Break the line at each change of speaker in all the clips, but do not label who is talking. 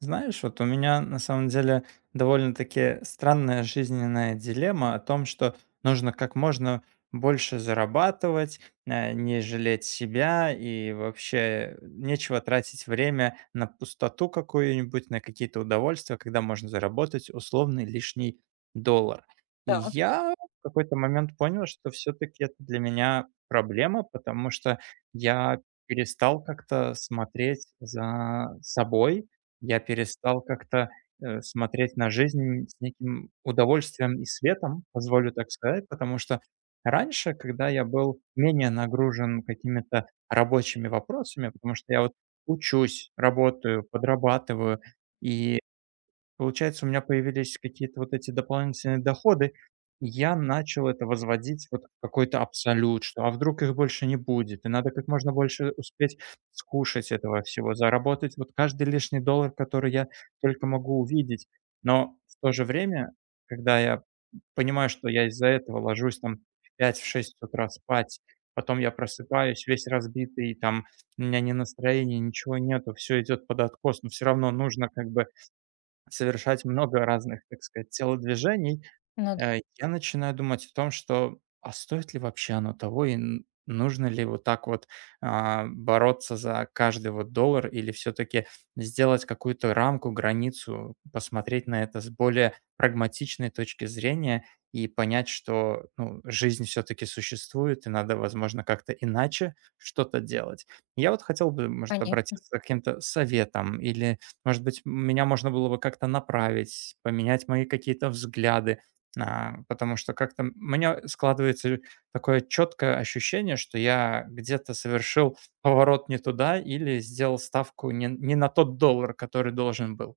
Знаешь, вот у меня на самом деле довольно-таки странная жизненная дилемма о том, что нужно как можно больше зарабатывать, не жалеть себя и вообще нечего тратить время на пустоту какую-нибудь, на какие-то удовольствия, когда можно заработать условный лишний доллар. И
так.
я в какой-то момент понял, что все-таки это для меня проблема, потому что я перестал как-то смотреть за собой, я перестал как-то смотреть на жизнь с неким удовольствием и светом, позволю так сказать, потому что раньше, когда я был менее нагружен какими-то рабочими вопросами, потому что я вот учусь, работаю, подрабатываю и получается, у меня появились какие-то вот эти дополнительные доходы, и я начал это возводить вот в какой-то абсолют, что а вдруг их больше не будет, и надо как можно больше успеть скушать этого всего, заработать вот каждый лишний доллар, который я только могу увидеть. Но в то же время, когда я понимаю, что я из-за этого ложусь там в 5-6 утра спать, потом я просыпаюсь весь разбитый, там у меня ни настроения, ничего нету, все идет под откос, но все равно нужно как бы совершать много разных, так сказать, телодвижений.
Ну да.
Я начинаю думать о том, что а стоит ли вообще оно того, и н нужно ли вот так вот, бороться за каждый вот доллар или все таки сделать какую-то рамку, границу, посмотреть на это с более прагматичной точки зрения и понять, что, ну, жизнь все таки существует и надо, возможно, как-то иначе что-то делать. Я вот хотел бы, может,
Конечно.
обратиться к каким-то советом или, может быть, меня можно было бы как-то направить, поменять мои какие-то взгляды. Потому что как-то у меня складывается такое четкое ощущение, что я где-то совершил поворот не туда или сделал ставку не на тот доллар, который должен был.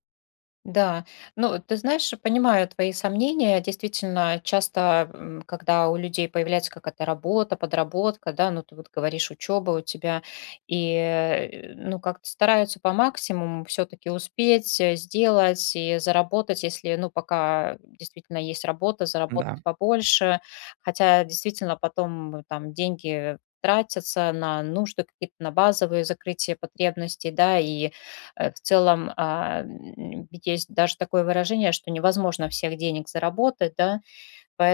Да, ну ты знаешь, понимаю твои сомнения. Действительно, часто, когда у людей появляется какая-то работа, подработка, да, ну ты вот говоришь, учеба у тебя, и ну как-то стараются по максимуму все-таки успеть сделать и заработать, если, ну пока действительно есть работа, заработать
Да,
побольше, хотя действительно потом там деньги тратятся на нужды какие-то, на базовые закрытие потребностей, да, и в целом, есть даже такое выражение, что невозможно всех денег заработать, да.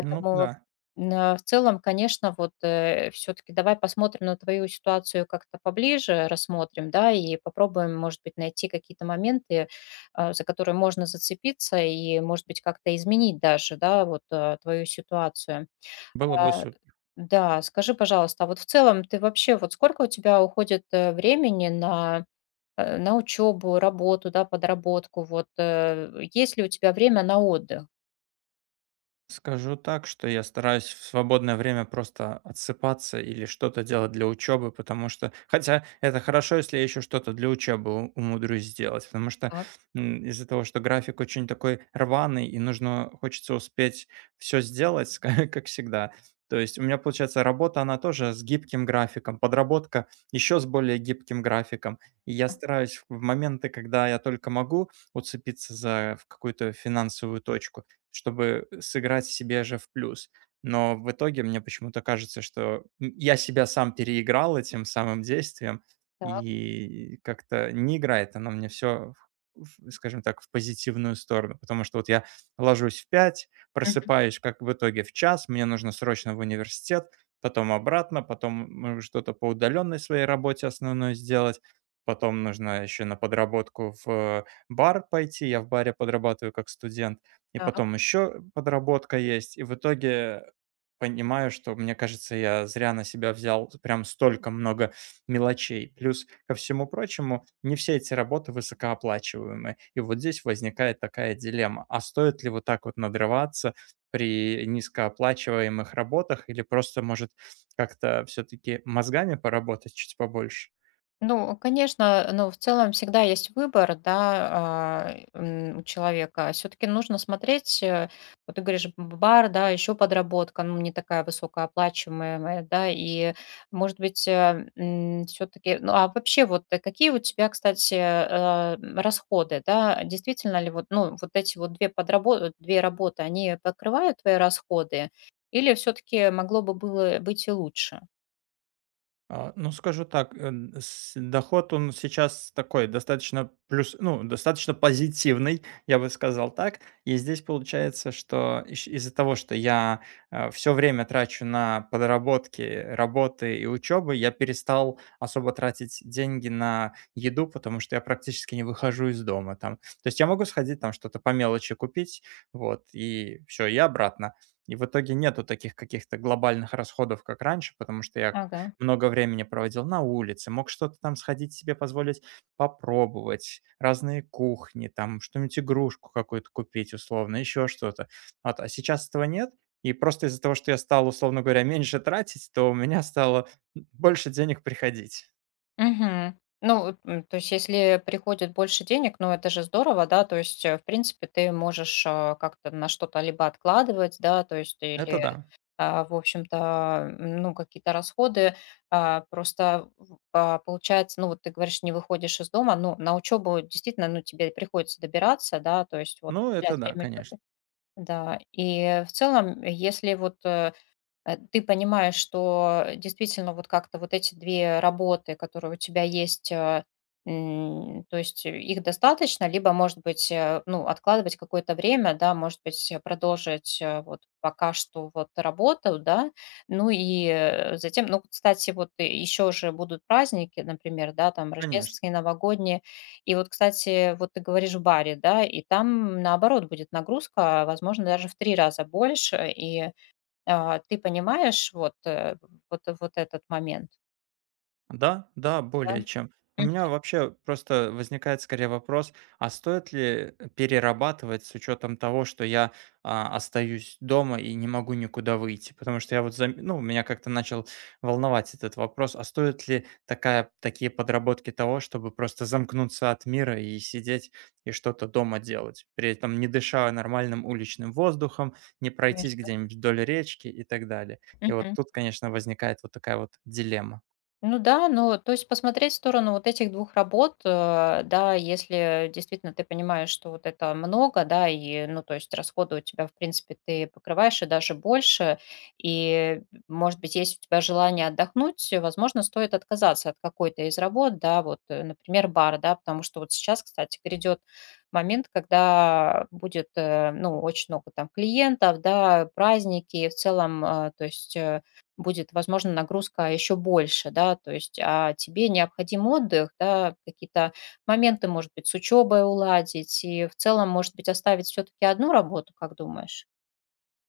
ну да,
на в целом, конечно, вот, все таки давай посмотрим на твою ситуацию как-то поближе, рассмотрим, да, и попробуем, может быть, найти какие-то моменты, за которые можно зацепиться и, может быть, как-то изменить даже, да, вот, твою ситуацию.
было бы
А,
супер.
да, скажи, пожалуйста, а вот в целом ты вообще, вот сколько у тебя уходит, времени на учебу, работу, да, подработку. Вот, есть ли у тебя время на отдых?
Скажу так, что я стараюсь в свободное время просто отсыпаться или что-то делать для учебы, потому что, хотя это хорошо, если я еще что-то для учебы умудрюсь сделать, потому что
Так,
из-за того, что график очень такой рваный и нужно, хочется успеть все сделать, как всегда. То есть у меня получается работа, она тоже с гибким графиком, подработка еще с более гибким графиком. И я стараюсь в моменты, когда я только могу, уцепиться за в какую-то финансовую точку, чтобы сыграть себе же в плюс. Но в итоге мне почему-то кажется, что я себя сам переиграл этим самым действием,
так.
и как-то не играет оно мне все, скажем так, в позитивную сторону. Потому что вот я ложусь в 5,
Мгм.
просыпаюсь как в итоге в час, мне нужно срочно в университет, потом обратно, потом что-то по удаленной своей работе основной сделать, потом нужно еще на подработку в бар пойти, я в баре подрабатываю как студент, и
Так.
потом еще подработка есть. И в итоге понимаю, что, мне кажется, я зря на себя взял прям столько много мелочей. Плюс ко всему прочему, не все эти работы высокооплачиваемые. И вот здесь возникает такая дилемма. А стоит ли вот так вот надрываться при низкооплачиваемых работах или просто, может, как-то все-таки мозгами поработать чуть побольше?
Ну, конечно, ну, в целом всегда есть выбор, да, у человека. Все-таки нужно смотреть, вот ты говоришь, бар, да, еще подработка, ну, не такая высокооплачиваемая, да, и, может быть, все-таки, ну, а вообще вот какие у тебя, кстати, расходы, да, действительно ли вот, ну, вот эти вот две подработки, две работы, они покрывают твои расходы, или все-таки могло бы было быть и лучше?
Ну, скажу так, с доход, он сейчас такой достаточно плюс ну, достаточно позитивный, я бы сказал так. И здесь получается, что ищ из-за того, что я, все время трачу на подработки, работы и учебы, я перестал особо тратить деньги на еду, потому что я практически не выхожу из дома там. То есть я могу сходить там что-то по мелочи купить, вот, и все и обратно. И в итоге нету таких каких-то глобальных расходов, как раньше, потому что я
Ага.
много времени проводил на улице, мог что-то там сходить себе позволить попробовать, разные кухни, там что-нибудь, игрушку какую-то купить условно, еще что-то. Вот, а сейчас этого нет. И просто из-за того, что я стал, условно говоря, меньше тратить, то у меня стало больше денег приходить.
Мгм. Ну, вот, то есть, если приходит больше денег, ну, это же здорово, да, то есть, в принципе, ты можешь, как-то на что-то либо откладывать, да, то есть,
Это
или,
да.
в общем-то, ну, какие-то расходы, просто получается, ну, вот ты говоришь, не выходишь из дома, ну, на учебу действительно, ну, тебе приходится добираться, да, то есть, вот,
Ну, это
уделять
да,
время учебе,
конечно,
да, и в целом, если вот ты понимаешь, что действительно вот как-то вот эти 2 работы, которые у тебя есть, то есть их достаточно, либо, может быть, ну, откладывать какое-то время, да, может быть, продолжить, вот пока что вот работу, да, ну и, затем, ну, кстати, вот еще же будут праздники, например, да, там
конечно.
рождественские, новогодние. И вот, кстати, вот ты говоришь в баре, да, и там наоборот будет нагрузка, возможно, даже в 3 раза больше, и, ты понимаешь вот, вот этот момент,
Да, да,
да?
более чем. У
Мгм.
меня вообще просто возникает скорее вопрос, а стоит ли перерабатывать с учетом того, что я остаюсь дома и не могу никуда выйти? Потому что я вот, ну, меня как-то начал волновать этот вопрос, а стоит ли такая, такие подработки того, чтобы просто замкнуться от мира и сидеть и что-то дома делать, при этом не дыша нормальным уличным воздухом, не пройтись
Конечно.
где-нибудь вдоль речки и так далее. И вот
Мгм.
тут, конечно, возникает вот такая вот дилемма.
Ну да, ну, то есть посмотреть в сторону вот этих двух работ, да, если действительно ты понимаешь, что вот это много, да, и, ну, то есть расходы у тебя, в принципе, ты покрываешь и даже больше, и, может быть, есть у тебя желание отдохнуть, возможно, стоит отказаться от какой-то из работ, да, вот, например, бар, да, потому что вот сейчас, кстати, грядет момент, когда будет, ну, очень много там клиентов, да, праздники, в целом, то есть, будет, возможно, нагрузка еще больше, да, то есть, а тебе необходим отдых, да, какие-то моменты, может быть, с учебой уладить и в целом, может быть, оставить все-таки одну работу, как думаешь?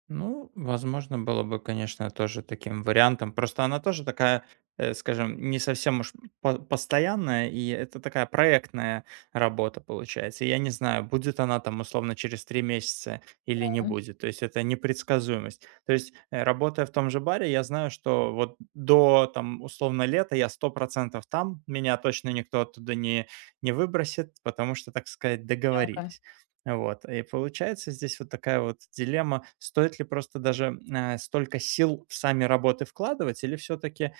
Ну, возможно, было бы, конечно, тоже таким вариантом. Просто она тоже такая, скажем, не совсем уж постоянная, и это такая проектная работа получается. И я не знаю, будет она там условно через три месяца или не будет. То есть это непредсказуемость. То есть работая в том же баре, я знаю, что вот до там условно лета я 100% там, меня точно никто оттуда не выбросит, потому что, так сказать,
Мгм.
договорились. Вот, и получается здесь вот такая вот дилемма, стоит ли просто даже, столько сил в сами работы вкладывать или все-таки,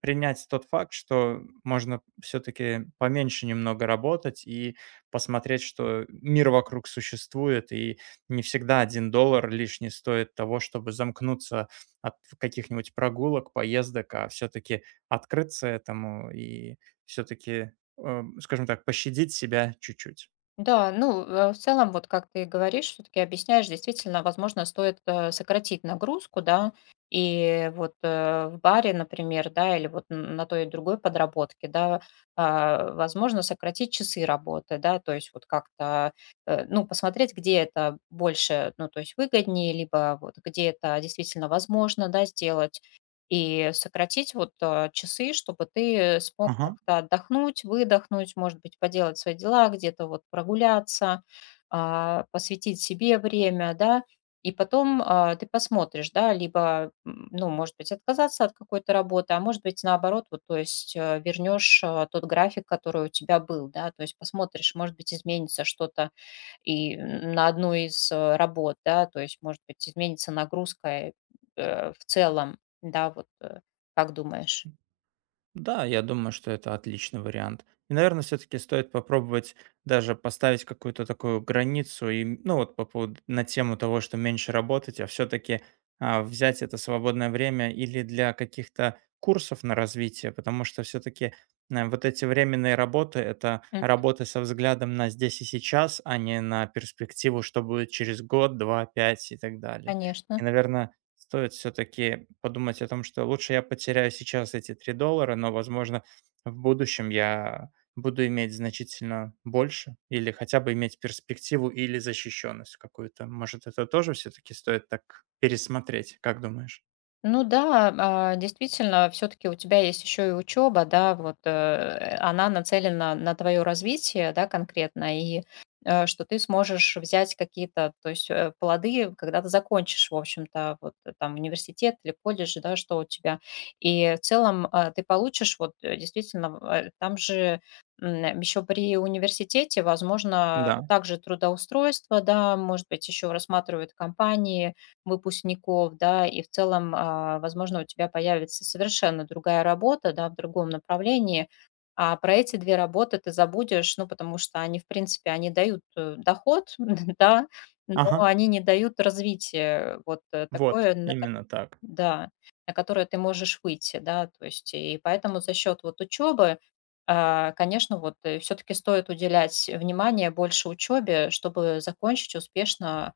принять тот факт, что можно все-таки поменьше немного работать и посмотреть, что мир вокруг существует, и не всегда один доллар лишний стоит того, чтобы замкнуться от каких-нибудь прогулок, поездок, а все-таки открыться этому и все-таки, скажем так, пощадить себя чуть-чуть.
Да, ну, в целом, вот как ты говоришь, все-таки объясняешь, действительно, возможно, стоит сократить нагрузку, да, и вот в баре, например, да, или вот на той и другой подработке, да, возможно, сократить часы работы, да, то есть вот как-то, ну, посмотреть, где это больше, ну, то есть выгоднее, либо вот где это действительно возможно, да, сделать, и сократить вот, часы, чтобы ты смог
Ага.
как-то отдохнуть, выдохнуть, может быть, поделать свои дела, где-то вот прогуляться, посвятить себе время, да. И потом, ты посмотришь, да, либо, ну, может быть, отказаться от какой-то работы, а может быть, наоборот, вот, то есть, вернешь, тот график, который у тебя был, да, то есть посмотришь, может быть, изменится что-то и на одну из, работ, да, то есть, может быть, изменится нагрузка, в целом, да, вот, как думаешь?
Да, я думаю, что это отличный вариант. И, наверное, все-таки стоит попробовать даже поставить какую-то такую границу, и, ну вот по поводу, на тему того, что меньше работать, а все-таки взять это свободное время или для каких-то курсов на развитие, потому что все-таки вот эти временные работы– это
М,
работы со взглядом на здесь и сейчас, а не на перспективу, что будет через год, два, пять и так далее.
Конечно.
И, наверное, стоит все-таки подумать о том, что лучше я потеряю сейчас эти $3, но, возможно, в будущем я буду иметь значительно больше или хотя бы иметь перспективу или защищенность какую-то. Может, это тоже все-таки стоит так пересмотреть, как думаешь?
Ну да, действительно, все-таки у тебя есть еще и учеба, да, вот она нацелена на твое развитие, да, конкретно, и что ты сможешь взять какие-то, то есть плоды, когда ты закончишь, в общем-то, вот там университет или колледж, да, что у тебя. И в целом, ты получишь, вот действительно, там же еще при университете, возможно,
Да.
также трудоустройство, да, может быть, еще рассматривают компании, выпускников, да, и в целом, возможно, у тебя появится совершенно другая работа, да, в другом направлении, а про эти 2 работы ты забудешь, ну, потому что они, в принципе, они дают, доход, да, но
Ага.
они не дают развития, вот,
Вот,
такое, на ко
именно так.
да, на которое ты можешь выйти, да, то есть, и поэтому за счет вот учебы, конечно, вот, все таки стоит уделять внимание больше учебе, чтобы закончить успешно,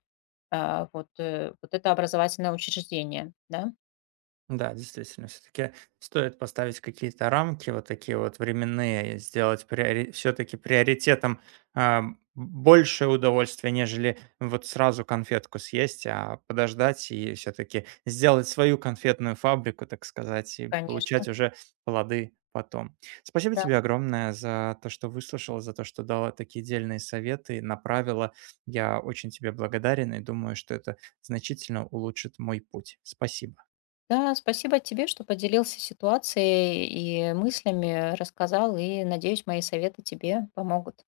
вот, вот это образовательное учреждение, да.
Да, действительно, все-таки стоит поставить какие-то рамки, вот такие вот временные, и сделать все-таки приоритетом а, большее удовольствие, нежели вот сразу конфетку съесть, а подождать и все-таки сделать свою конфетную фабрику, так сказать, и
Конечно.
получать уже плоды потом. Спасибо
Да,
тебе огромное за то, что выслушала, за то, что дала такие дельные советы, направила. Я очень тебе благодарен и думаю, что это значительно улучшит мой путь. Спасибо.
да, спасибо тебе, что поделился ситуацией и мыслями, рассказал, и, надеюсь, мои советы тебе помогут.